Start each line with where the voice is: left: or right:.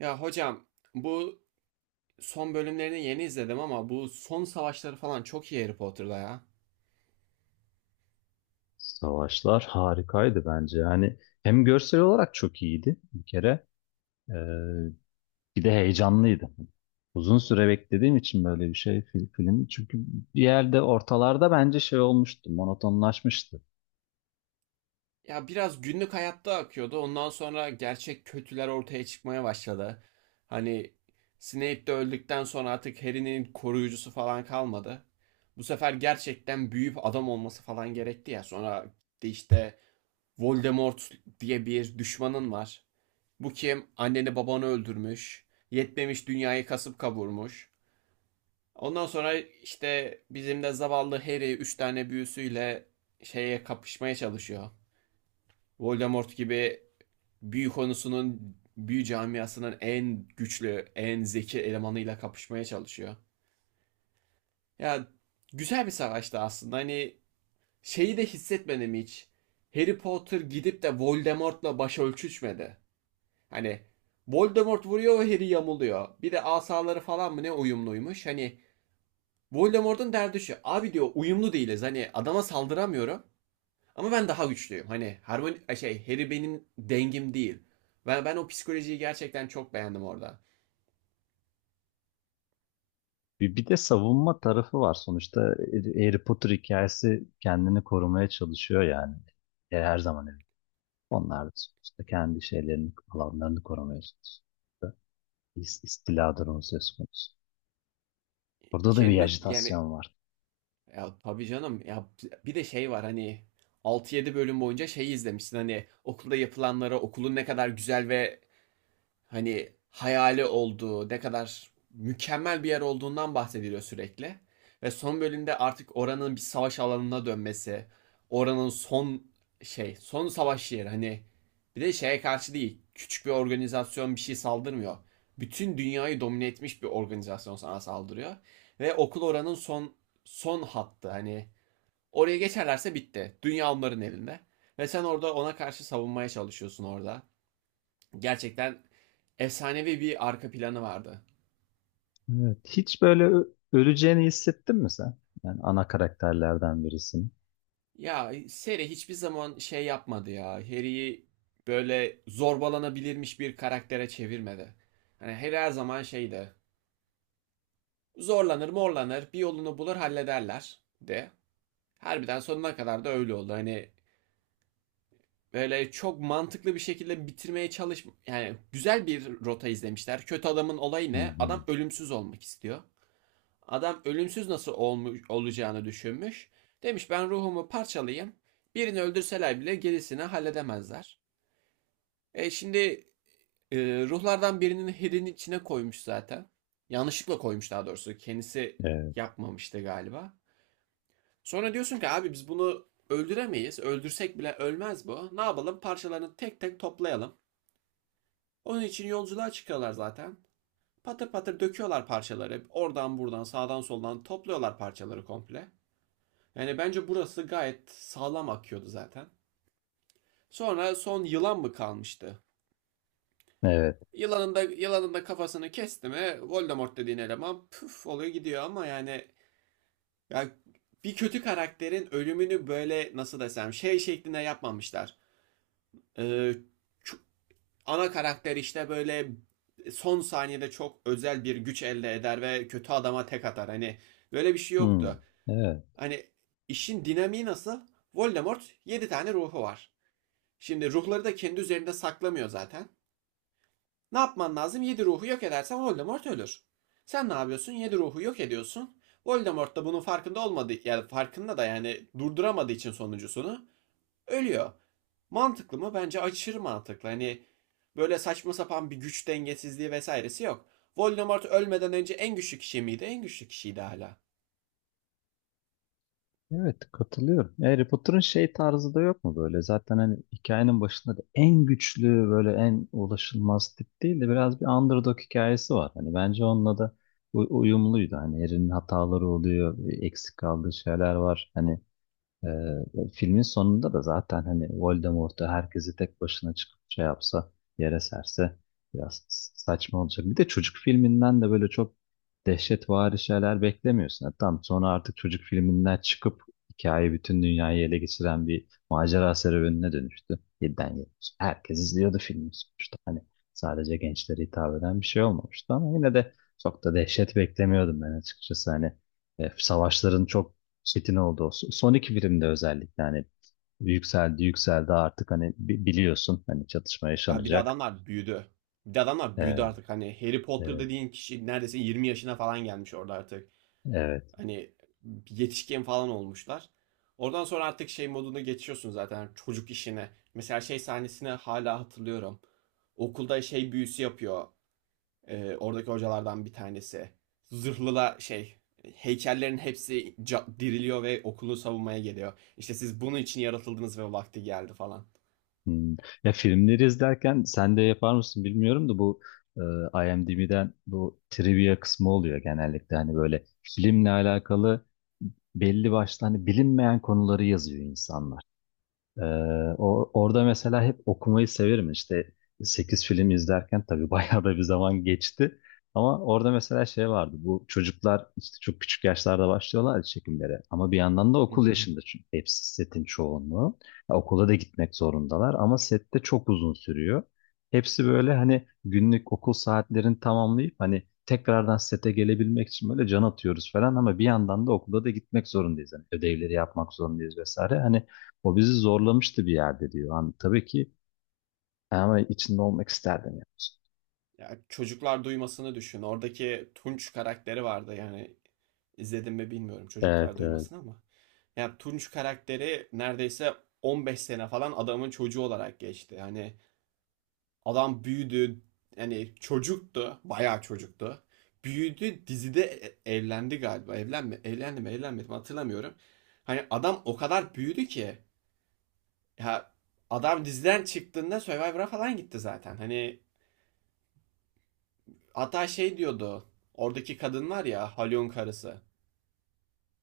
right: Ya hocam bu son bölümlerini yeni izledim ama bu son savaşları falan çok iyi Harry Potter'da ya.
left: Savaşlar harikaydı bence. Yani hem görsel olarak çok iyiydi bir kere. Ee, Bir de heyecanlıydı. Uzun süre beklediğim için böyle bir şey film. Çünkü bir yerde ortalarda bence şey olmuştu, monotonlaşmıştı.
right: Ya biraz günlük hayatta akıyordu. Ondan sonra gerçek kötüler ortaya çıkmaya başladı. Hani Snape de öldükten sonra artık Harry'nin koruyucusu falan kalmadı. Bu sefer gerçekten büyüyüp adam olması falan gerekti ya. Sonra de işte Voldemort diye bir düşmanın var. Bu kim? Anneni babanı öldürmüş. Yetmemiş dünyayı kasıp kavurmuş. Ondan sonra işte bizim de zavallı Harry 3 tane büyüsüyle şeye kapışmaya çalışıyor. Voldemort gibi büyü konusunun büyü camiasının en güçlü, en zeki elemanıyla kapışmaya çalışıyor. Ya güzel bir savaştı aslında. Hani şeyi de hissetmedim hiç. Harry Potter gidip de Voldemort'la baş ölçüşmedi. Hani Voldemort vuruyor ve Harry yamuluyor. Bir de asaları falan mı ne uyumluymuş. Hani Voldemort'un derdi şu. Abi diyor uyumlu değiliz. Hani adama saldıramıyorum. Ama ben daha güçlüyüm. Hani harmoni şey Harry benim dengim değil. Ben o psikolojiyi gerçekten çok beğendim orada.
left: Bir de savunma tarafı var. Sonuçta Harry Potter hikayesi kendini korumaya çalışıyor yani. E, her zaman öyle. Onlar da sonuçta kendi şeylerini, alanlarını korumaya çalışıyor. İstiladır onun söz konusu. Burada da bir
right: Kendini yani
left: ajitasyon var.
right: ya tabii canım ya bir de şey var hani altı yedi bölüm boyunca şey izlemişsin hani okulda yapılanlara okulun ne kadar güzel ve hani hayali olduğu, ne kadar mükemmel bir yer olduğundan bahsediliyor sürekli. Ve son bölümde artık oranın bir savaş alanına dönmesi, oranın son savaş yeri hani bir de şeye karşı değil, küçük bir organizasyon bir şey saldırmıyor. Bütün dünyayı domine etmiş bir organizasyon sana saldırıyor ve okul oranın son hattı hani oraya geçerlerse bitti. Dünya onların elinde. Ve sen orada ona karşı savunmaya çalışıyorsun orada. Gerçekten efsanevi bir arka planı vardı.
left: Evet. Hiç böyle öleceğini hissettin mi sen? Yani ana karakterlerden birisin.
right: Ya seri hiçbir zaman şey yapmadı ya. Harry'i böyle zorbalanabilirmiş bir karaktere çevirmedi. Hani Harry her zaman şeydi. Zorlanır morlanır bir yolunu bulur hallederler de. Harbiden sonuna kadar da öyle oldu. Hani böyle çok mantıklı bir şekilde bitirmeye çalış yani güzel bir rota izlemişler. Kötü adamın olayı
left: Hı
right: ne?
left: hı.
right: Adam ölümsüz olmak istiyor. Adam ölümsüz nasıl olmuş, olacağını düşünmüş. Demiş ben ruhumu parçalayayım. Birini öldürseler bile gerisini halledemezler. E şimdi e, ruhlardan birinin hedinin içine koymuş zaten. Yanlışlıkla koymuş daha doğrusu. Kendisi
left: Evet.
right: yapmamıştı galiba. Sonra diyorsun ki abi biz bunu öldüremeyiz. Öldürsek bile ölmez bu. Ne yapalım? Parçalarını tek tek toplayalım. Onun için yolculuğa çıkıyorlar zaten. Patır patır döküyorlar parçaları. Oradan buradan sağdan soldan topluyorlar parçaları komple. Yani bence burası gayet sağlam akıyordu zaten. Sonra son yılan mı kalmıştı?
left: Evet.
right: Yılanın da kafasını kesti mi Voldemort dediğin eleman püf oluyor gidiyor ama yani ya bir kötü karakterin ölümünü böyle nasıl desem şey şeklinde yapmamışlar. Ee, ana karakter işte böyle son saniyede çok özel bir güç elde eder ve kötü adama tek atar. Hani böyle bir şey
left: Hı.
right: yoktu.
left: Evet.
right: Hani işin dinamiği nasıl? Voldemort 7 tane ruhu var. Şimdi ruhları da kendi üzerinde saklamıyor zaten. Ne yapman lazım? 7 ruhu yok edersen Voldemort ölür. Sen ne yapıyorsun? 7 ruhu yok ediyorsun. Voldemort da bunun farkında olmadığı, yani farkında da yani durduramadığı için sonuncusunu ölüyor. Mantıklı mı? Bence aşırı mantıklı. Hani böyle saçma sapan bir güç dengesizliği vesairesi yok. Voldemort ölmeden önce en güçlü kişi miydi? En güçlü kişiydi hala.
left: Evet, katılıyorum. Harry Potter'ın şey tarzı da yok mu böyle? Zaten hani hikayenin başında da en güçlü böyle en ulaşılmaz tip değil de biraz bir underdog hikayesi var. Hani bence onunla da uyumluydu. Hani Harry'nin hataları oluyor, eksik kaldığı şeyler var. Hani filmin sonunda da zaten hani Voldemort'u herkesi tek başına çıkıp şey yapsa, yere serse biraz saçma olacak. Bir de çocuk filminden de böyle çok dehşetvari şeyler beklemiyorsun. Yani tam sonra artık çocuk filminden çıkıp hikaye bütün dünyayı ele geçiren bir macera serüvenine dönüştü. 7'den 70. Herkes izliyordu filmi sonuçta. Hani sadece gençlere hitap eden bir şey olmamıştı ama yine de çok da dehşet beklemiyordum ben açıkçası. Hani savaşların çok çetin oldu. Son iki birimde özellikle hani yükseldi yükseldi artık hani biliyorsun hani çatışma
right: Ya bir de
left: yaşanacak.
right: adamlar büyüdü. Bir de adamlar büyüdü
left: Evet,
right: artık. Hani Harry Potter
left: evet,
right: dediğin kişi neredeyse 20 yaşına falan gelmiş orada artık.
left: evet.
right: Hani yetişkin falan olmuşlar. Oradan sonra artık şey moduna geçiyorsun zaten çocuk işine. Mesela şey sahnesini hala hatırlıyorum. Okulda şey büyüsü yapıyor. Oradaki hocalardan bir tanesi. Zırhlıla şey heykellerin hepsi diriliyor ve okulu savunmaya geliyor. İşte siz bunun için yaratıldınız ve vakti geldi falan.
left: Hmm. Ya filmleri izlerken sen de yapar mısın bilmiyorum da bu IMDb'den bu trivia kısmı oluyor genellikle hani böyle filmle alakalı belli başlı hani bilinmeyen konuları yazıyor insanlar. Ee, orada mesela hep okumayı severim. İşte 8 film izlerken tabii bayağı da bir zaman geçti. Ama orada mesela şey vardı. Bu çocuklar işte çok küçük yaşlarda başlıyorlar ya çekimlere. Ama bir yandan da okul yaşında çünkü hepsi setin çoğunluğu. Ya okula da gitmek zorundalar ama sette çok uzun sürüyor. Hepsi böyle hani günlük okul saatlerini tamamlayıp hani tekrardan sete gelebilmek için böyle can atıyoruz falan ama bir yandan da okula da gitmek zorundayız. Hani ödevleri yapmak zorundayız vesaire. Hani o bizi zorlamıştı bir yerde diyor. Hani tabii ki ama içinde olmak isterdim. Yani.
right: Ya çocuklar duymasını düşün. Oradaki Tunç karakteri vardı yani izledim mi bilmiyorum çocuklar
left: Evet, evet.
right: duymasını ama. Ya Tunç karakteri neredeyse 15 sene falan adamın çocuğu olarak geçti. Hani adam büyüdü yani çocuktu bayağı çocuktu. Büyüdü dizide evlendi galiba. Evlendi mi evlenmedi mi hatırlamıyorum. Hani adam o kadar büyüdü ki ya adam diziden çıktığında Survivor'a falan gitti zaten. Hani hatta şey diyordu. Oradaki kadın var ya Halyon karısı.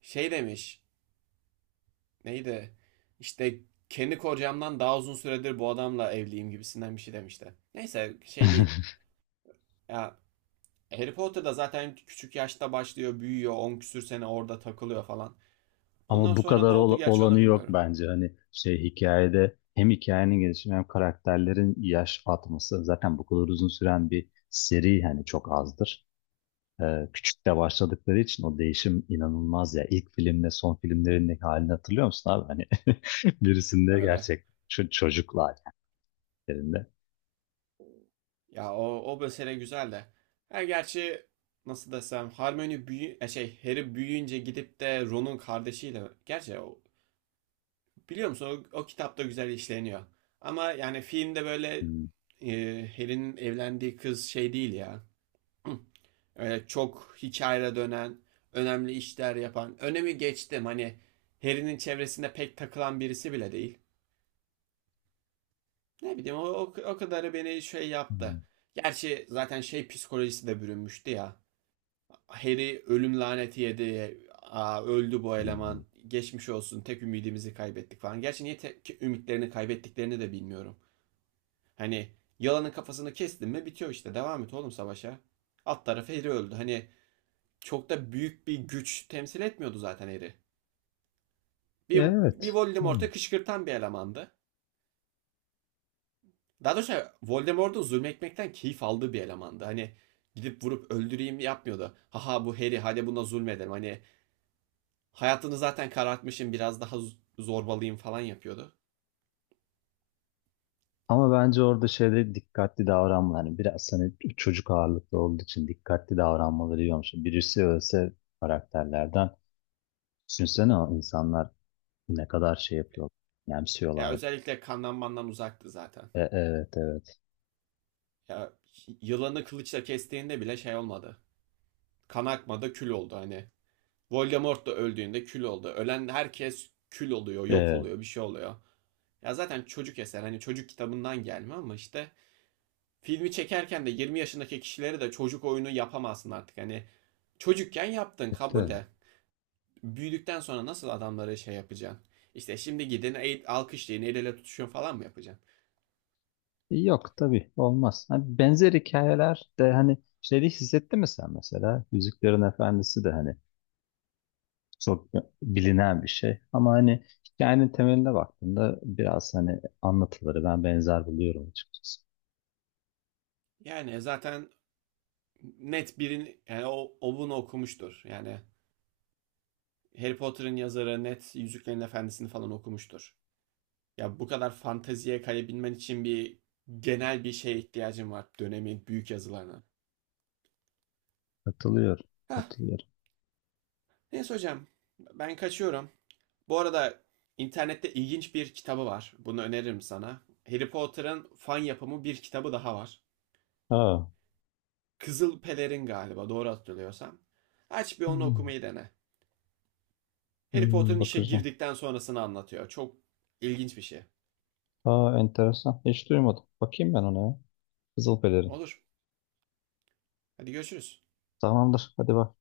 right: Şey demiş. Neydi? İşte kendi kocamdan daha uzun süredir bu adamla evliyim gibisinden bir şey demişti. Neyse şey değil. Ya Harry Potter'da zaten küçük yaşta başlıyor, büyüyor, 10 küsür sene orada takılıyor falan. Ondan
left: Ama bu
right: sonra ne
left: kadar
right: oldu gerçi onu
left: olanı yok
right: bilmiyorum.
left: bence. Hani şey hikayede hem hikayenin gelişimi hem karakterlerin yaş atması zaten bu kadar uzun süren bir seri hani çok azdır. Küçük de başladıkları için o değişim inanılmaz ya. İlk filmle son filmlerindeki halini hatırlıyor musun abi? Hani birisinde
right: Öyle.
left: gerçek çocuklar yani. Birinde.
right: Ya o mesele güzel de. Ha gerçi nasıl desem Hermione büyü şey Harry büyüyünce gidip de Ron'un kardeşiyle gerçi biliyor musun o kitapta güzel işleniyor. Ama yani filmde böyle
left: Hmm,
right: e, Harry'nin evlendiği kız şey değil ya. Öyle çok hikayeye dönen, önemli işler yapan. Önemi geçtim hani Harry'nin çevresinde pek takılan birisi bile değil. Ne bileyim o kadarı beni şey yaptı.
left: hmm,
right: Gerçi zaten şey psikolojisi de bürünmüştü ya. Harry ölüm laneti yedi. Aa, öldü bu
left: hmm.
right: eleman. Geçmiş olsun. Tek ümidimizi kaybettik falan. Gerçi niye tek ümitlerini kaybettiklerini de bilmiyorum. Hani yalanın kafasını kestin mi bitiyor işte. Devam et oğlum savaşa. Alt tarafı Harry öldü. Hani çok da büyük bir güç temsil etmiyordu zaten Harry. Bir
left: Evet.
right: Voldemort'u kışkırtan bir elemandı. Daha doğrusu Voldemort'un zulmetmekten keyif aldığı bir elemandı. Hani gidip vurup öldüreyim yapmıyordu. Haha bu Harry hadi buna zulmedelim. Hani hayatını zaten karartmışım biraz daha zorbalıyım falan yapıyordu.
left: Ama bence orada şeyde dikkatli davranma. Hani biraz hani çocuk ağırlıklı olduğu için dikkatli davranmaları iyi olmuş. Birisi ölse karakterlerden düşünsene o insanlar ne kadar şey yapıyor.
right: Ya
left: Yemsiyorlar.
right: özellikle kandan mandan uzaktı zaten.
left: E, evet evet.
right: Ya yılanı kılıçla kestiğinde bile şey olmadı. Kan akmadı, kül oldu hani. Voldemort da öldüğünde kül oldu. Ölen herkes kül oluyor,
left: E,
right: yok
left: evet,
right: oluyor, bir şey oluyor. Ya zaten çocuk eser hani çocuk kitabından gelme ama işte filmi çekerken de 20 yaşındaki kişilere de çocuk oyunu yapamazsın artık. Hani çocukken yaptın
left: evet.
right: kabul
left: Öyle.
right: de büyüdükten sonra nasıl adamları şey yapacaksın? İşte şimdi gidin alkışlayın el ele tutuşun falan mı yapacaksın?
left: Yok tabii olmaz. Hani benzer hikayeler de hani şeyde hissettin mi sen mesela? Yüzüklerin Efendisi de hani çok bilinen bir şey. Ama hani hikayenin temeline baktığında biraz hani anlatıları ben benzer buluyorum açıkçası.
right: Yani zaten net birin yani o bunu okumuştur. Yani Harry Potter'ın yazarı net Yüzüklerin Efendisi'ni falan okumuştur. Ya bu kadar fanteziye kayabilmen için bir genel bir şeye ihtiyacın var. Dönemin büyük yazılarına.
left: Katılıyor.
right: Hah,
left: Katılıyor.
right: neyse hocam. Ben kaçıyorum. Bu arada internette ilginç bir kitabı var. Bunu öneririm sana. Harry Potter'ın fan yapımı bir kitabı daha var.
left: Aa.
right: Kızıl Pelerin galiba doğru hatırlıyorsam. Aç bir onu
left: Hmm,
right: okumayı dene. Harry
left: hmm,
right: Potter'ın işe
left: bakacağım.
right: girdikten sonrasını anlatıyor. Çok ilginç bir şey.
left: Aa, enteresan. Hiç duymadım. Bakayım ben ona ya. Kızılpelerin.
right: Olur. Hadi görüşürüz.
left: Tamamdır. Hadi bak.